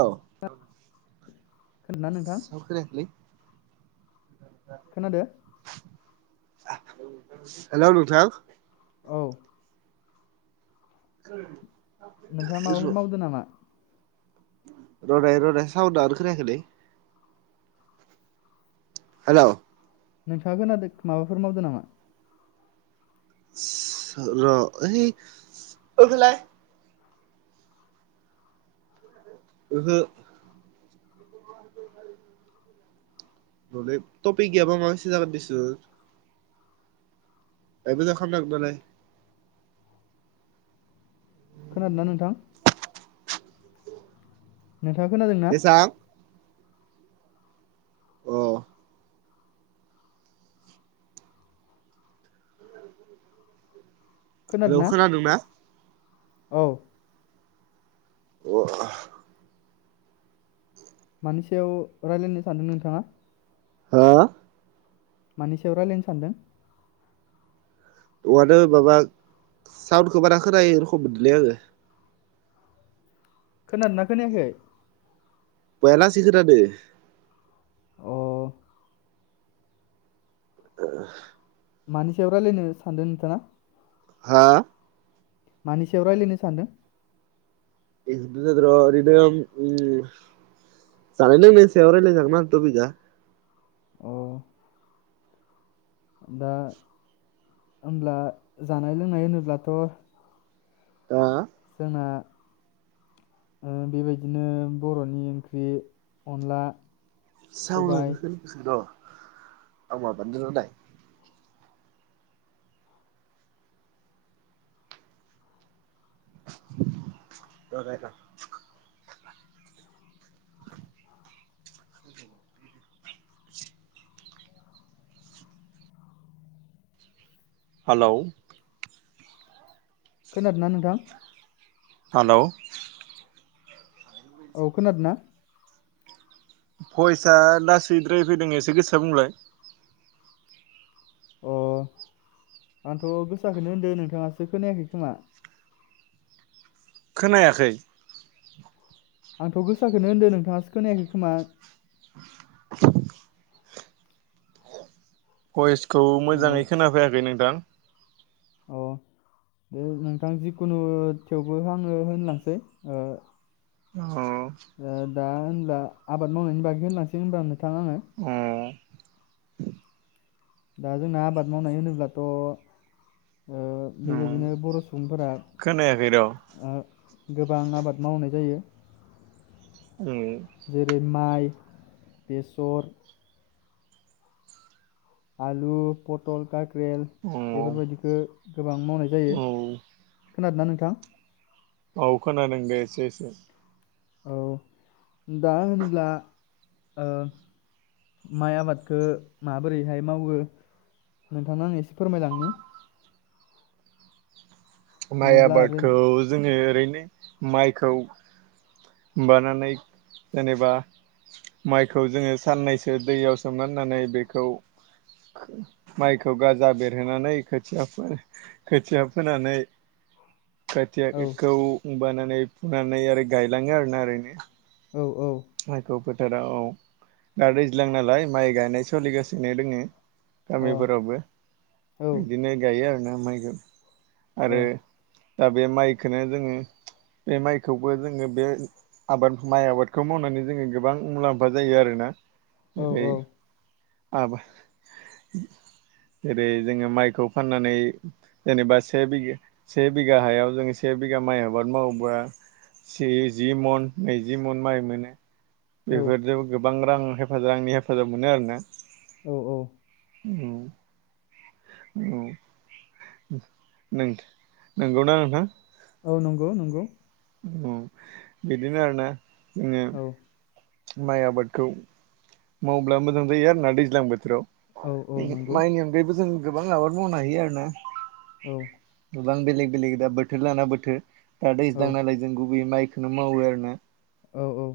औ खोनादोंना नोंथां खोनायाखैलै खोनादो? हेल' नोंथां। औ [inaudible] नोंथाङा माबाफोर मावदों नामा? रनाय रनाय सावन आरो खोनायाखैलै। हेल' नोंथाङा खोनादों माबाफोर मावदों नामा? र ओइ [inaudible] ओहो रदे तफिक गैयाबा माबा मोनसे जागोन देसुन [unintelligible] खोनादोंना नोंथां? नोंथाङा खोनादों ना? बेसां औ हेलौ खोनादोंना? औ अ मानि सायाव रायलायनो सानदों नोंथाङा? हा मानि सायाव रायलायनो सानदों? [unintelligible] माबा साउन्डखौ बारा खोनायै रखम मोनदोंलै आङो। खोनादोंना खोनायाखै? बया लासै खोनादों औ [inaudible] मानि सायाव रायलायनो सानदों नोंथाङा? हा? मानि सायाव रायज्लायनो सान्दों? बेनोथ' जादोंर' ओरैनो ओम जानाय लोंनायनि सायाव रायलायजागोन आरो तफिकआ औ दा होब्ला जानाय लोंनाय होनोब्लाथ' हा? जोंना ओ बेबायदिनो बर'नि ओंख्रि अनला सबाय [unintelligible] र [unintelligible] [unintelligible] [inaudible] हालौ खोनादोंना नोंथां? हालौ औ खोनादों ना? भयसा लासैद्राय फैदों एसे गोसोआ बुंलाय। अ आंथ' गोसाखौनो होनदो नोंथाङासो खोनायाखै खोमा? खोनायाखै। आंथ' गोसाखोनो होनदों नोंथाङासो खोनायाखै खोमा। भयेस खौ अ मोजाङै खोनाफैयाखै नोंथां। अ दे नोंथां जिखुनु थेवबो आङो होनलांसै ओ। अ अ ओ दा होनब्ला आबाद मावनायनि बागै होनलांसै होनबा नोंथां आङो। दा जोंना आबाद मावनाय होनोब्लाथ'ओ उम बेबायदिनो बर' सुबुंफोरा खोनायाखै र' आ गोबां आबाद मावनाय जायो उम जेरै माइ, बेसर। आलु पटल काक्रेल उम औ बेफोरबायदिखो गोबां मावनाय जायो। खोनादोंना नोंथां? औ खोनादों दे एसे एसे। औ दा होनोब्ला ओ माइ आबादखौ माबोरैहाय मावो नोंथांनो आं एसे फोरमायलांनि। माइ नङाब्ला आरो आबादखौ जोङो ओरै माइखौ बानानै जेनेबा माइखौ जोङो साननैसो दैयाव सोमोनानै बेखौ माइखौ गाजा बेरहोनानै खोथिया फो खोथिया फोनानै। खोथिया औ खौ। बानानै फुनानै आरो गायलाङो आरो ना ओरैनो। औ माइखौ फोथाराव औ दा दैज्लां नालाय माइ गायनाय सोलिगासिनो दोङो। औ गामिफोरावबो अ औ बिदिनो गायो आर ना माइ गा औ आरो दा बे माइखौनो जोङो बे माइखौबो जोङो बे आबाद माइ आबाद। खौ मावनानै जोङो गोबां मुलाम्फा जायो आरोना। औ जेरै आबाद जेरै जोङो माइखौ फाननानै जेनेबा से बि से बिगा हायाव जोङो से बिगा माइ आबाद मावोबा से जि मन नैजि मन माइ। मोनो। औ बेेफोरजों गोबां बां रां हेफाजाब आंनि हेफाजाब मोनो आरोना। औ औ औ औ नंगौना नोंथां? औ नंगौ नंगौ। औ बिदिनो आरोना। जोङो औ माइ आबादखौ। मावब्ला मोजां जायो आरो ना दैज्लां बोथोराव। औ औ नंगौ माइनि अनगायैबो जों। गोबां आबाद मावनो हायो आरो ना। औ गोबां बेलेग बेलेग दा बोथोर लाना बोथोर दा औ दैज्लां नालाय जों गुबैयै माइ खोनों मावो आरो ना औ औ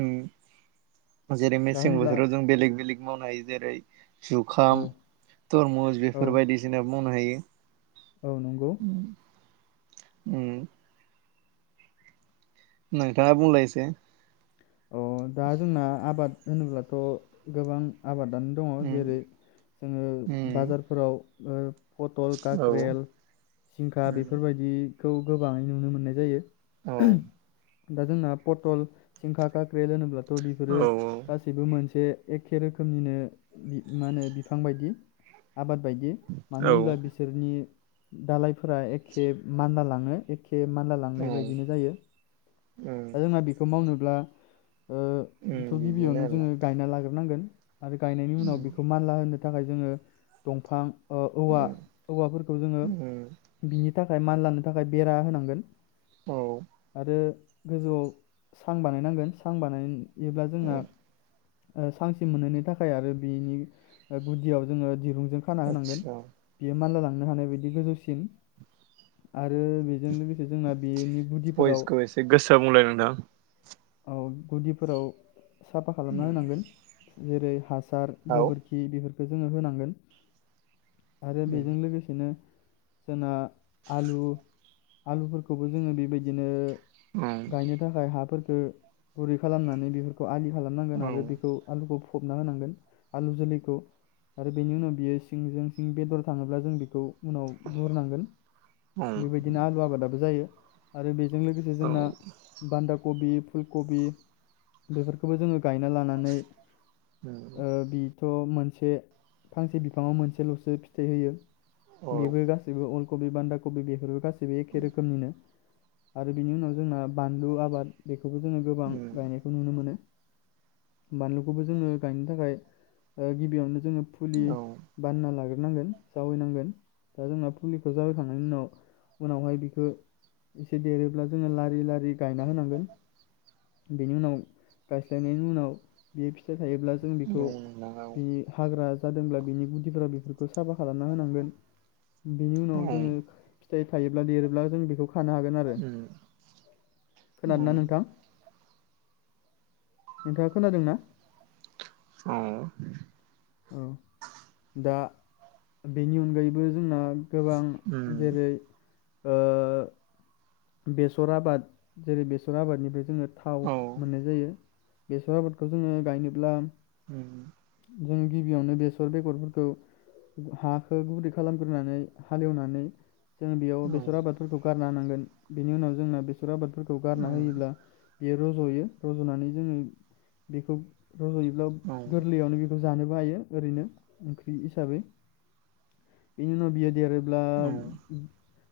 उम्म जेरै दा मेसें होनब्ला बोथोराव जों बेलेग बेलेग मावनो हायो जेरै औ जुखाम तरमुस औ बेफोर बायदिसिना मावनो हायो औ नंगौ उम नोंथाङा बुंलाय एसे। अ दा जोंना आबाद। होनोब्लाथ' गोबां आबादानो दङ उम जेरै जोङो उम बाजारफोराव ओ- पटल औ काक्रेल जिंखा उम बेफोरबायदि। खौ गोबाङै नुनो मोननाय जायो। औ [inaudible] दा जोंना पटल जिंखा काक्रेल होनोब थ' औ बेफोरो गासैबो मोनसे जे एखे रोखोमनिनो मा होनो बिफां बायदि। आबाद बायदि मानो औ होनब्ला बिसोरनि। दालायफोरा एखे मान्दला लाङो एखे। ए मानला लांनाय उम बायदिनो जायो दा जोंना बेखौ मावनो। ब्ला ओ- उम बेखौ बिदिनो गिबियावनो आरोना जोङो गायना लाग्रोनांगोन। आरो गायनायनि उनाव उम बेखौ मानला होनो। नि थाखाय जोङो दंफां। उम औवा-औवाफोरखौ जोङो उम बिनि थाखाय मानलानो थाखाय बेरा होनांगोन। औ आरो। गोजौआव। सां बानायनांगोन सां बानाय एब्ला जोंना। उम सांसिम मोनहैनी थाखाय आरो बेनि गुदियाव जोङो दिरुं जीं खाना होनांगोन आदसा बियो मानला ल मोननो हानाय बायदि गोजौसिम। आरो बेजों लोगोसे जोंना बेनि गुदिफोराव। भइसखौ एसे गोसा बुंलाय नोंथां औ गुदिफोराव‌ साफा खालामना होनांगोन। जेरै ह हासार उम औ उम गोबोरखि बे। बे जोङो होनांगोन। आरो बेजों लोगोसेनो। जोंना आलु आलुफोरखौबो जोङो बेबायदिनो। उम उम गायनो थाखाय हा। फोर गुरै खालामनानै बेफोरखौ आलि खालामनांगोन आरो बेखौ आलुखौ। फबना होनांगोन आलु जोलैखौ, आरो बेनि उनाव बियो सिंजों सिं बेदर थाङोब्ला जों बेखौ उनाव बहुरनांगोन बेबायदिनो आलु आबादाबो जायो। आरो बे जों लोगोसे उम जोंना बान्दाब कबि फुल कबि बेफोरखौबो जोङो। गायना लानानै बि थ' मोनसे फांसे बिफाङाव मोनसेल'सो फिथाइ होयो। औ बेबो गासैबो। कबि बान्दा कबि बेहर गासै। ग एखे रोखोमनिनो। आरो बिनि उनाव जोंना बानलु आबाद। बे बेखौबो जोङो गोबां उम गायनायखौ नुनो मोनो। बानलुखौबो जोङो गायनो थाखाय ओ गिबियावनो जोङो फुलि औ उम बाननायना लाग्रो नांगोन जायैनांगोन दा जोंना फुलिखौ जावयैखांनायनि उनाव उनावहाय बिखौ एसे देरोब्ला जोङो लारि लारि गायना होनांगोन। बेनि उनाव गायस्लायनायनि उनाव बियो फि थायोब्ला जों औ नंगौ नोंथां औ उम बेखौ औ बि हाग्रा जादोंब्ला बिनि गुदिफोरा बेफोर खौ साफा खालामना होनांगोन बेनि उनाव जोङो फिथाइ थायोब्ला देरोब्ला जों बेखौ खानो हागोन आरो। खोनादोंना नों नोंथाङा खोनादों ना? औ औ दा बेनि अनगायैबो जोंना गोबां जेरै ओ बेसर आबाद जेरै बेसर आबादनिफ्राय जोङो थाव मोननाय जायो। बेसर आबादखौ जोङो गायनोब्ला उम उम जों गिबियावनो बेसर बेगरफोरखौ हाखौ गुरै खालामग्रोनानै हालेवनानै जों बेयाव औ बेसर आबादफोरखौ गार लानांगोन। बेनि उनाव जोंना बे सर आबादफोरखौ गारना उम होयोब्ला बेयो रज'यो रज'नानै जोङो बेखौ रज'योब्ला औ उम गोरलैयावनो बे खौ जानोबो हायो ओरैनो ओंख्रि हिसाबै बेनि उनाव बियो देरो अब्ला औ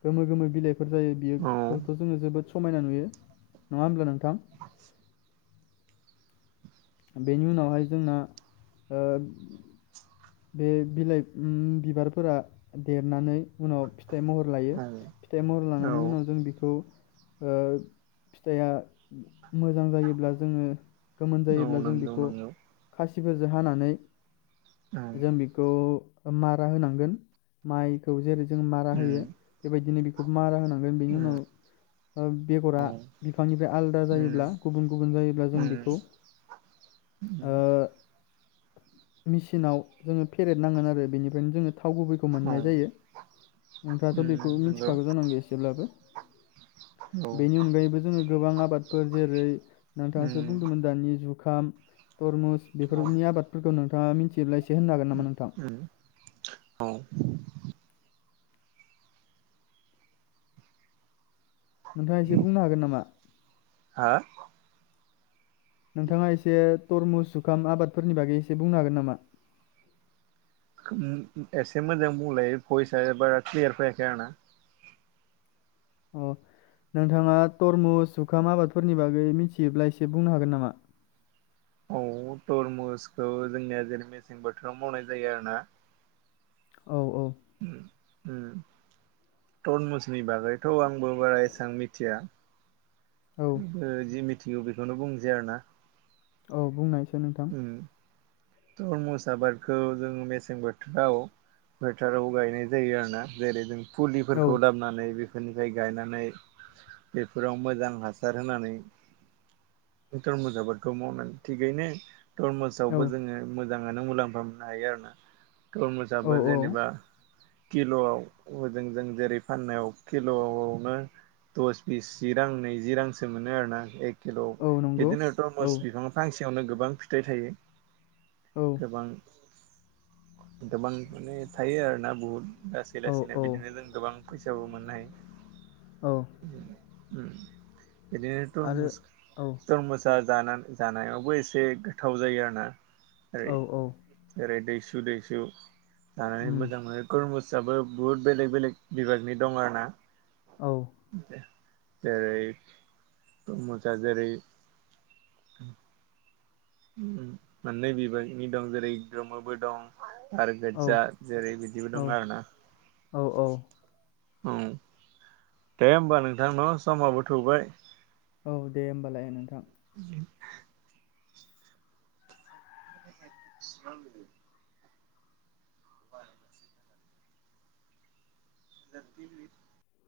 गोमो गोमो बिलाइ फोर जायो औ औ बेखौथ जों जोबोद समायना नुयो नङा होमब्ला नों थां। बेनि उनावहाय जोंना ओ बे बिलाइ उम बिबारफोरा देरनानै उनाव फि थाइ महर लायो औ फिथाइ महर लानायनि उनाव जों बेखौ ओ फिथाइया मोजां जायोब्ला जोङो गोमोन औ जायोब्ला जों नंगौ बेखौ नंगौ खासि फोरजों हानानै। औ जों बेखौ मारा होनांगोन माइखौ जेरै जों मारा होयो उम बेबायदिनो बेखौबो मारा होनांगोन बेनि उनाव ओ बेग'रा औ बिफांनिफ्राय आलादा उम जायोब्ला गुबुन गुबुन जायोब्ला जों उम बेखौ उम ओ मिस नाव जोङो फेरेदनांगोन आरो बेनिफ्रायनो जोङो थाव गुबैखौ औ मोननाय जायो नोंथाङाथ' उम बेखौ नंगौ मिथिखागौ जानांगौ एसेब्लाबो औ बेनि अनगायैबो जोङो गोबां आबादफोर जेरै उम नोंथाङा जे औ बुंदोंमोन दानि जुग खाम तरमुस बेफोरनि आबादफोरखौ नों नोंथाङा मिथि ब्ला इसे उम औ। नोंथाङा एसे बुंनो हागोन नामा? हा? नोंथाङा एसे तरमुस जुखाम आबादफोरनि बागै एसे बुंनो हागोन नामा? एसे मोजां बुंलाय भइसआ बारा क्लियार फैयाखै आंना। अ नोंथाङा तरमुज जुखाम आबादफोरनि बागै मिथियोब्ला एसे बुंनो हागोन नामा? औ तरमुसखौ जोंनिया जेरै मेसें बोथोराव मावनाय जायो आरोना। औ औ उम। उम तरमुसनि बागैथ' आंबो बारा एसेबां मिथिया। औ ओ जि मिथ थिगो बेखौनो बुंसै आरोना। औ बुंनाय नोंथां। उम तरमुस आबादखौ जों मेसें बोथोराव फोथोराव गायनाय जायो आरोना जेरै जों औ फुलिफोरखौ लाबनानै बे बेफोरनिफ्राय गायनानै बेफोराव मोजां हासार होनानै बे टरमुज आबादखौ मावनानै थिगैनो औ तरमुजसावबो जोङो मोजाङानो मुलाम्फा मोननो हायो आरोना। तरमुजआबो औ औ जेनेबा किल'आव हजों जों जेरै फाननायाव किल'आवनो दस बिस जि रां नैजि रांसो मोनो आरोना एक किल' औ नंगौ बिदिनो औ टरमस बिफां फांसे यावनो गोबां फिथाइ थायो। औ गोबां गोबां माने थायो आरो ना बहुत। लासै औ लासैनो औ बिदिनो जों गोबां फैसाबो मोननाय औ उम बिदिनो आरो तरमुस औ तरमुसा जानान जानायावबो एसे गोथाव जायो आरो ना ओरै औ औ ओरै दैस दैसु- दैसु जानानै उम मोजां मोनो कुरमुस फिसाबो बुहुद बेलेग बेलेग बिभागनि दं आरो ना औ [inaudible] जेरै तुरमुजा जेरै मोननै बिबागनि दं जेरै गोमोबो दं आरो गोज्जा जेरै बिदिबो दं औ आरोना। औ औ औ दे होमबा नोंथां ना समाबो थौबाय औ दे होमबालाय नोंथां। [inaudible] [inaudible] [unintelligible]